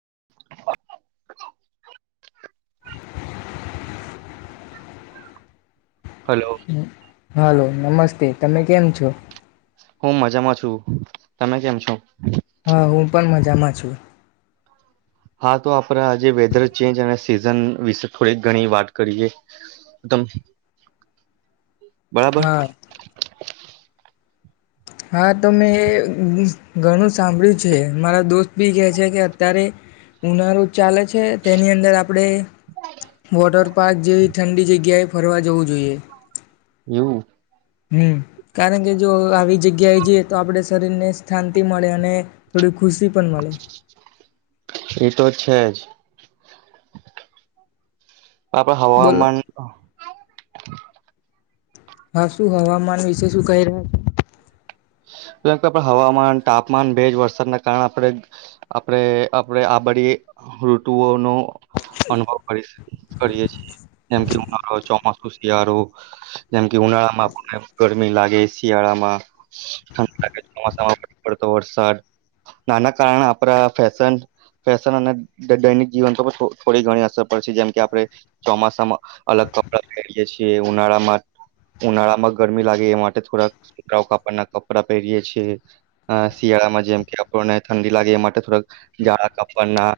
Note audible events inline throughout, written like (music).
(inaudible) Hello. Hello નમસ્તે તમે કેમ છો? હું મજામાં છું, તમે કેમ છો? હા હું પણ મજામાં છું. હા તો આપડ આજે વેધર ચેન્જ અને, સીઝન વિશે થોડી ઘણી વાત કરીે તમ બરાબર. (inaudible) હા હા તો મે ઘણું સાંભળ્યું છે, મારા દોસ્ત બી કે છે કે અત્યારે ઉનાળો ચાલે છે, તેની અંદર આપણે વોટર પાર્ક જેવી ઠંડી જગ્યાએ ફરવા જવું જોઈએ. એવું? હમ કારણ કે, જો આવી જગ્યાએ જઈએ તો આપણે શરીરને શાિ મળે અને, થોડી ખુશી પણ મળે. એતો છે, જ. આપડ બોલો હવામાન હા શું હવામાન વિશે શું કહી રહ્યા છે. હવામાન તાપમાન ભેજ વરસાદના કારણે આપણે આપડે આપણે આ બડી ઋતુઓનું અનુભવ કરી કરીએ છીએ જેમકે, હું મારો ચોમાસ શિયાળો જેમ કે ઉનાળા માં પણ ગરમી લાગે શિયાળામાં ચોતો વરસાદ નાના કારણે આપડા ફન ફેશન, અને દૈનિક જીવન થોડી ઘણી અસર પડશે જેમકે આપણે ચોમાસામાં અલગ કપડા પય છએ ઉનાળામાં ઉનાળામાં ગરમી લાગે એ માટે થોડાક છકરાઓ ક ના કપડા પહેરીએ છીએ શિયાળામાં જેમ કે આપણને ઠંડી લાગે એ, માટે થોડાક જાડા કપડાના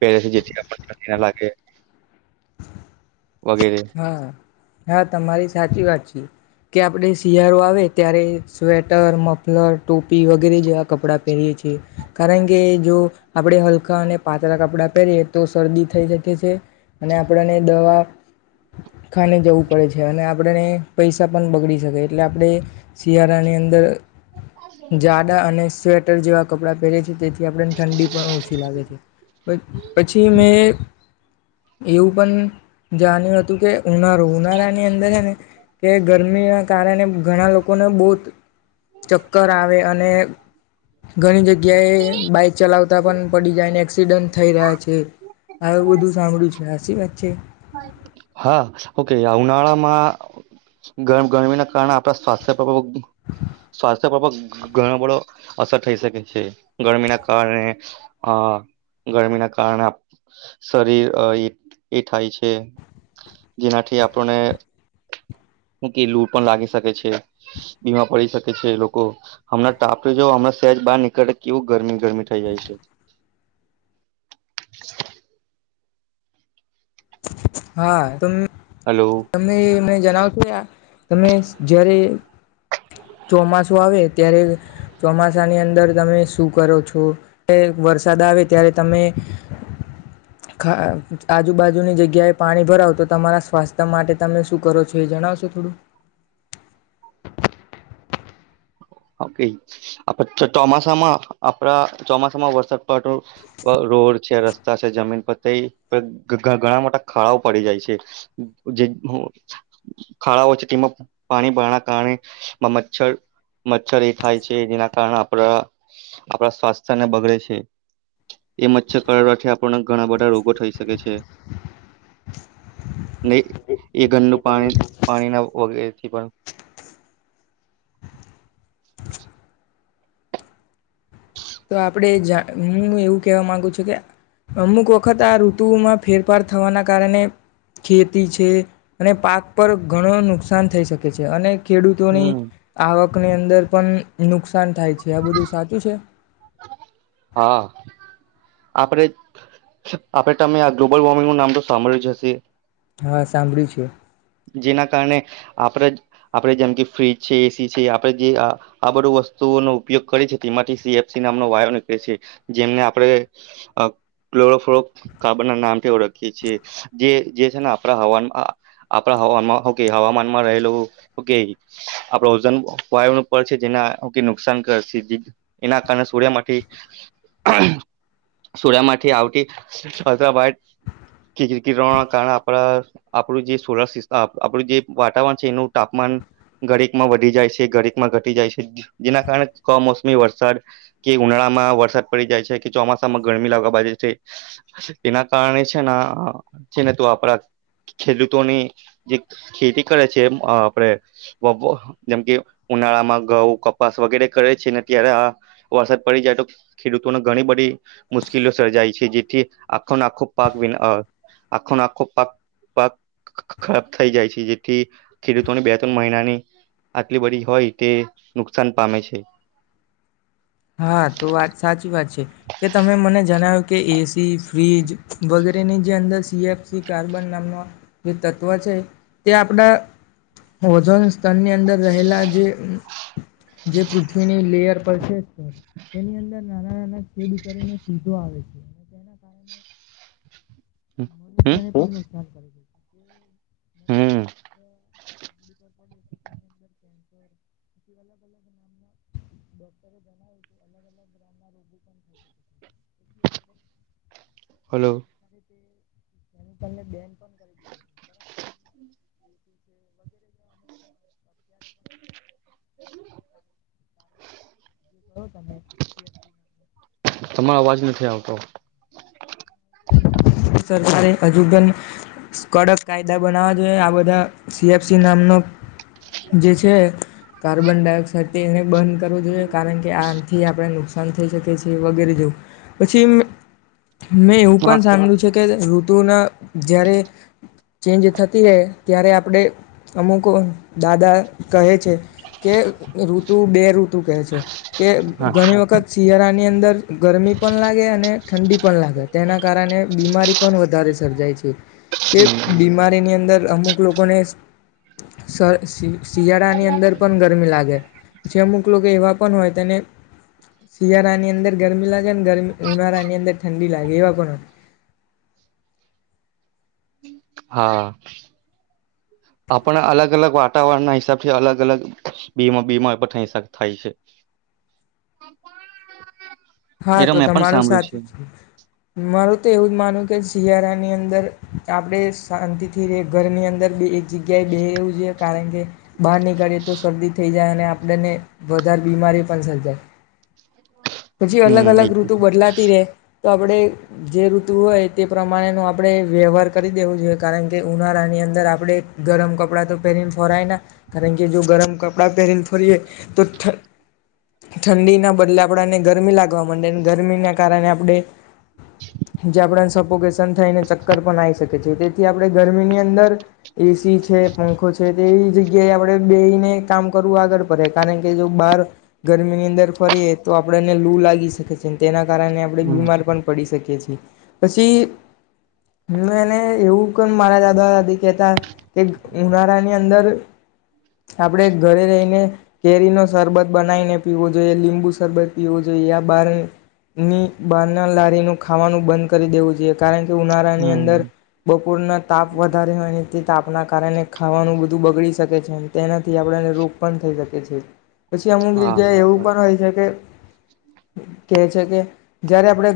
પહેરે છે જેથી આપઠંડી ના લાગે. વગેરે હા હા તમારી સાચી વાત છે. કે આપણે શિયાળો આવે ત્યારે સ્વેટર મફલર ટોપી વગેરે જેવા કપડાં પહેરીએ, છીએ કારણ કે જો આપણે હલકા અને પાતળા કપડાં પહેરીએ તો શરદી થઈ શકે છે, અને આપણને દવા ખાને જવું પડે છે, અને આપણેને પૈસા પણ બગડી શકે એટલે આપણે શિયાળાની અંદર જાડા અને સ્વેટ જેવા કપડાં પહેરે છે, તે આપને ઠંડી પણ ઓછી લાગે છે, પછી મેં એવું પણ જાણ્યું હતું કે ઉનાળું ઉનાળાની અંદર છે, ને કે ગરમીના કારણે ઘણા લોકોને બહુ ચક્કર આવે અને ઘણી જગ્યાએ બાઈક ચલાવતા પણ પડી જાય ને એક્સિડન્ટ થઈ રહ્યા છે આવું બધું સાંભળ્યું છે હાસી વાત છે હા ઓકે ઉનાળામાં ગરમી ના કારણે આપડા સ્વાસ્થ્ય (inaudible) ઘણો બડો અસર થઈ શકે છે ગરમી ના કારણે અ ગરમી ના કારણે શરીર એ એ થાય છે જેનાથી આપણને કે લૂટ પણ લાગી શકે છે બીમા પડી શકે છે લોકો હમણાં આપ જો હમણાં સહેજ બહાર નીકળે કેવું ગરમી ગરમી થઈ જાય છે (inaudible) હા ત (unintelligible) હલો તમને મે જણાવ છો તમે જયારે (unintelligible) ચોમાસું આવે ત્યારે ચોમાસાની અંદર તમે શું કરો છો કે વરસાદ આવે ત્યારે તમે આજુબાજુ ુની જગ્યાએ પાણી ભરાવો તો તમારા સ્વાસ્થ્ય માટે તમે શું કરો છો એ જણાવશો થોડું (inaudible) ચોમાસામાં આપણા ચોમાસામાં વરસાદ પડ રોડ (unintelligible) છે રસ્તા છે જમીન પર તે ઘણા મોટા ખાડાઓ પડી જાય છે જે ખાડાઓ છે તેમાં પાણી ભરાવાના કારણે મચ્છર મચ્છર એ થાય છે જેના કારણે આપડા આપણા સ્વાસ્થ્યને બગડે છે એ મચ્છરથી આપણને ઘણા બધા રોગો થઈ શકે છે (unintelligible) નહી એ ઘરનું પાણી પાણીના વગેરેથી પણ (unintelligible) તો આપણે હું એવું કહેવા માંગુ છું કે અમુક વખત આ ઋતુમાં ફેરફાર થવાના કારણે ખેતી છે અને પાક પર ઘણો નુકસાન થઈ શકે છે અને ખેડૂતોની હમ આવક ની અંદર પણ નુકસાન થાય છે આ બધું સાચું છે (unintelligible) હા (unintelligible) આપડે (unintelligible) આપડે તમે આ ગ્લોબલ વોર્મિંગ નું નામ તો સાંભળ્યું જશે હા સાંભળી છે જેના કારણે આપણે આપણે જેમ કે ફ્રીજ છે એસી છે આપણે જે આ બધું વસ્તુઓનો ઉપયોગ કરીએ છ તેમાંથી સીએફસી નામનો વાયો નીકળે છે જેમને આપણે ક્લોરોફ કાર્બન ના નામથી ઓળખીએ છએ જે છે ને આપણા હવામાં આપ ઓકે હવામાનમાં રહેલું ઓકે આપડ ઓજન વાયુ ન પ છે જેના નુકસાન કર છે એના કારણે સૂર્યમાંથી સૂર્ય માંથી આવતીીવા કારણે આપણા આપણું જે સોલ સસ્ટ આપણું જે વાતાવરણ છે એનું તાપમાન ઘરેકમાં વધી જાય છે ઘરેકમાં ઘટી જાય છે જેના કારણે કમોસમી વરસાદ કે ઉનાળામાં વરસાદ પડી જાય છે કે ચોમાસામાં ગરમી લાગવા બા છે એના કારણે છે છેને તો આપડા ખેડૂત ની જે ખેતી કરે છે આપણે જેમ કે ઉનાળામાં ઘઉ કપાસ વગેરે કરે છે ને ત્યારે આ વરસાદ પડી જાય તો ખેડૂતોને ઘણી બધી મુશ્કેલીઓ સર્જાય છે જેથી આખોને આખો પાક વિ આખો આખો પાક પાક (unintelligible) થઈ જાય છે જેથી ખેડૂતોને બે ત્રણ મહિનાની આટલી બધી હોય તે નુકસાન પામે છે (inaudible) હા તો વાત સાચી વાત છે કે તમે મને જણાવ્યું કે એસી ફ્રીજ વગેરેની જે અંદર સીએફસી કાર્બન નામનો જે તત્વ છે તે આપડા ઓજોન સ્તનની અંદર રહેલા જે પૃથ્વીની લેયર પર છે તેની અંદર નાના નાના ખેદ કરીને સીધો આવે છે, તેના કારણે (inaudible) હમ (inaudible) (inaudible) (inaudible) ચામડી (inaudible) આપણે હલો (inaudible) (inaudible) (inaudible) (unintelligible) તમારો અવાજ નથી આવતો સરકારે હજુગ કડક કાયદા બનાવવા જોઈએ. આ બધા સીએફસી નામનો જે, છે કાર્બન ડાયોક્ થતી એને બંધ કરવું જોઈએ કારણ કે આથી આપણે નુકસાન શકે છે વગેરે જેવું પછી હા પણ સાું છે કે ઋતુના જ્યારે ચેન્જ થતી રહે ત્યારે આપણે અમુક દાદા કહે છે કે રૂ ઋ તુ બે ઋતુ કહે છે. કે હા ઘણી વખત શિયાળા ની અંદર ગરમી પણ લાગે અને ઠંડી પણ લાગે તેના કારણે બીમારી પણ વધારે સર્જાય છે કે બીમારીની અંદર અમુક લોકોને સર શિયાળા ની અંદર પણ ગરમી લાગે પછી અમુક લોકો એવા પણ હોય તને, શિયાળાની અંદર ગરમી લ (unintelligible) ગરમી ઉનાળાની અંદર ઠંડી લાગે એવા પણ હા, આપણા અલગ અલગ વાતાવરણ ના હિસાબથી અલગ અલગ બીમાં બીમાં થ થાય છે. એ હા, તો મેં પણ તમારું સાંભળ્યું સાચું છે, મારું તો એવું જ માનું કે શિયાળાની અંદર, આપણે શાંતિથી ર ઘરની અંદર એક જગ્યાએ બે રહેવું જોઈએ, કારણ કે બહાર નીકળીએ તો શરદી થઈ જાય અને આપણને વધારે બીમારી પણ સર્જાય. પછી અલગ હમ એ અલગ ઋતુ બદલાતી રે. તો આપણે જે ઋતુ હોય, તે પ્રમાણેનો આપણે વ્યવહાર કરી દેવો જોઈએ, કારણ કે ઉનાળાની અંદર આપણે ગરમ કપડાં તો પહેરીને ફરાય ના કારણ કે જો ગરમ કપડાં પહેરીને ફોરીએ તો ઠંડીના બદલે આપણાને ગર ગમી લવા માંે ગરમીના કારણે આપણે, જે આપ સફોકેશન થાયને ચક્કર પણ આવી શકી છે, તેથી આપણે ગરમી ની અંદર એસી છે, પંખો છે તેવી જગ્યાએ આપણે બેસીને કામ કરવું આગળ પડે, કારણ કે જો બહાર ગરમીની અંદર ફરીએ તો આપ ને લુ લાગી શકે છે, તેના કારણે આપણે હમ બીમાર પણ પડી શકીએ છીએ. પછી, હું એને એવું ક મારા દાદા દાદી કેહેતા, કે ઉનાળાની અંદર આપણેે ઘરે રહીને, કેરી નો શરબત બનાવીને પીવો જોઈએ, લીંબુ શરબત પીવું જોઈએ, આ બારની બારના લારીનું ખાવાનું બંધ કરી દેવું જોઈએ, કારણ કે ઉનાળાની હમ અંદર બપોરના તાપ વધારે હોય, તે તાપના કારણે ખાવાનું બધું બગડી શકે છે, તેના થી આપણે એને રોગ પણ થઈ શકે છે, પછી અમુક જગ્યાએ એવું હા પણ હોય છે, કે કે છે, કે જયારે આપણે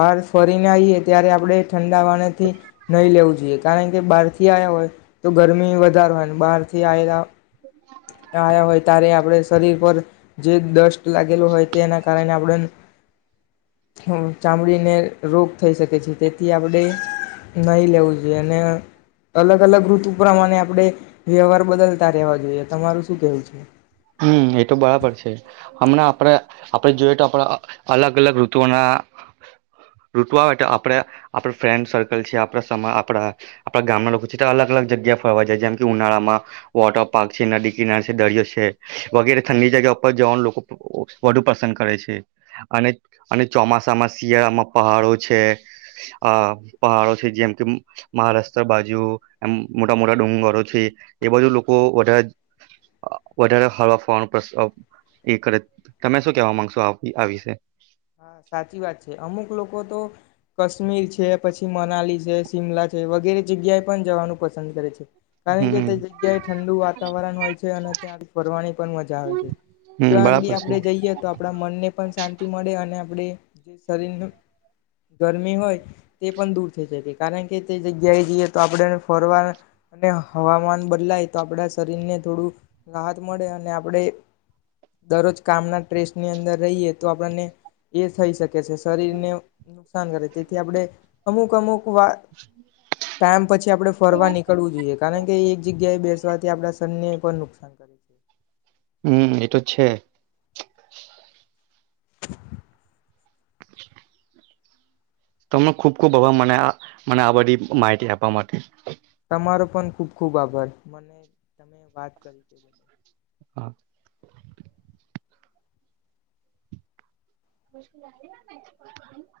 બહાર ફરીને આવીઈએ ત્યારે આપણે ઠંડાવાનેથી નહીં લેવું જોઈએ, કારણ કે કે, બહારથી આવ્યા હોય, તો ગરમી વધારે હોય, બહારથી આવેલા આવયા હોય તારે આપડે શરીર પર જે દસ્ટ્ટ લાગેું હોય, કારણે આપણે, ચામડીને રોગ થઈ શકે છે, તેથી આપણે નહીં લેવું જોઈએ, અને અલગ અલગ ઋતુ પ્રમાણે આપણે વ્યવહાર બદલતા રહેવા જોઈએ, તમારું શું કેવું છે. હમ એ તો બરાબર છે, હમણાં આપણે આપડ જોયએ તો આપણા અલગ અલગ ઋતુઓના ઋતુ આવે તો આપણે આપણા ફ્રેન્ડ સર્કલ છે, આપણા આપણા આપણા ગામના લોકો છે, તો અલગ અલગ જગ્યા ફરવા જાય જેમ કે ઉનાળામાં વોટર પાર્ક છે નદી કિનાર છે દરિયો છે. વગેરે ઠંડી જગ્યા ઉપર જવાનું લોકો વધુ પસંદ કરે છે, અને અને ચોમાસામાં શિયાળામાં પહાડો છે, આ પહાડો છે, જેમ કે મહારાષ્ટ્ર બાજુ એમ મોટા મોટા ડુંગરો છે, એ બાજુ લોકો વધારે વધારે હળવા ફવાનો પ્ર્ એ કરે, તમે શું કેવા માંગશો આ વિશે? હા સાચી વાત છે, અમુક લોકો તો કાશ્મીર છે, પછી મનાલી છે શિમલા છે, વગેરે જગ્યાએ પણ જવાનું પસંદ કરે છે. કારણ કે હમ તે જગ્યાએ ઠંડુ વાતાવરણ હોય છે, અને ત્યાં આગળ ફરવાની પણ મજા આવે છે હમ જ્યાં આગળી બરાબર છે આપણે જઈએ, તો આપણા મનને પણ શાંતિ. થી મળે અને આપ ગરમી હોય તે પણ દૂર થઈ શકી કારણ કે તે જગ્યાએ જઈએ, તો આપણે ફરવા અને હવામાન બદલાય તો આપણા શરીર ને થોડું રાહત મળે, અને આપણે દરરોજ કામના ટ્રેસની અંદર રહીએ તો આપણને એ થઈ શકે કે છે, શરીરને નુકસાન કરે તેથી આપણે અમુક અમુક વાર ટાઈમ પછી આપણે ફરવા નીકળવું જોઈએ, કારણ કે એક જગ્યાએ બેસવાથી આપણા સનને પણ નુકસાન હમ્મ એતો છે. (inaudible) (inaudible) તમને ખુબ ખુબ હવા મને મને આ બધી માહિતી આપવા માટે તમારો પણ ખુબ ખુબ આભાર મને તમે વાત કરી તે બ હા મુશ્કે (inaudible)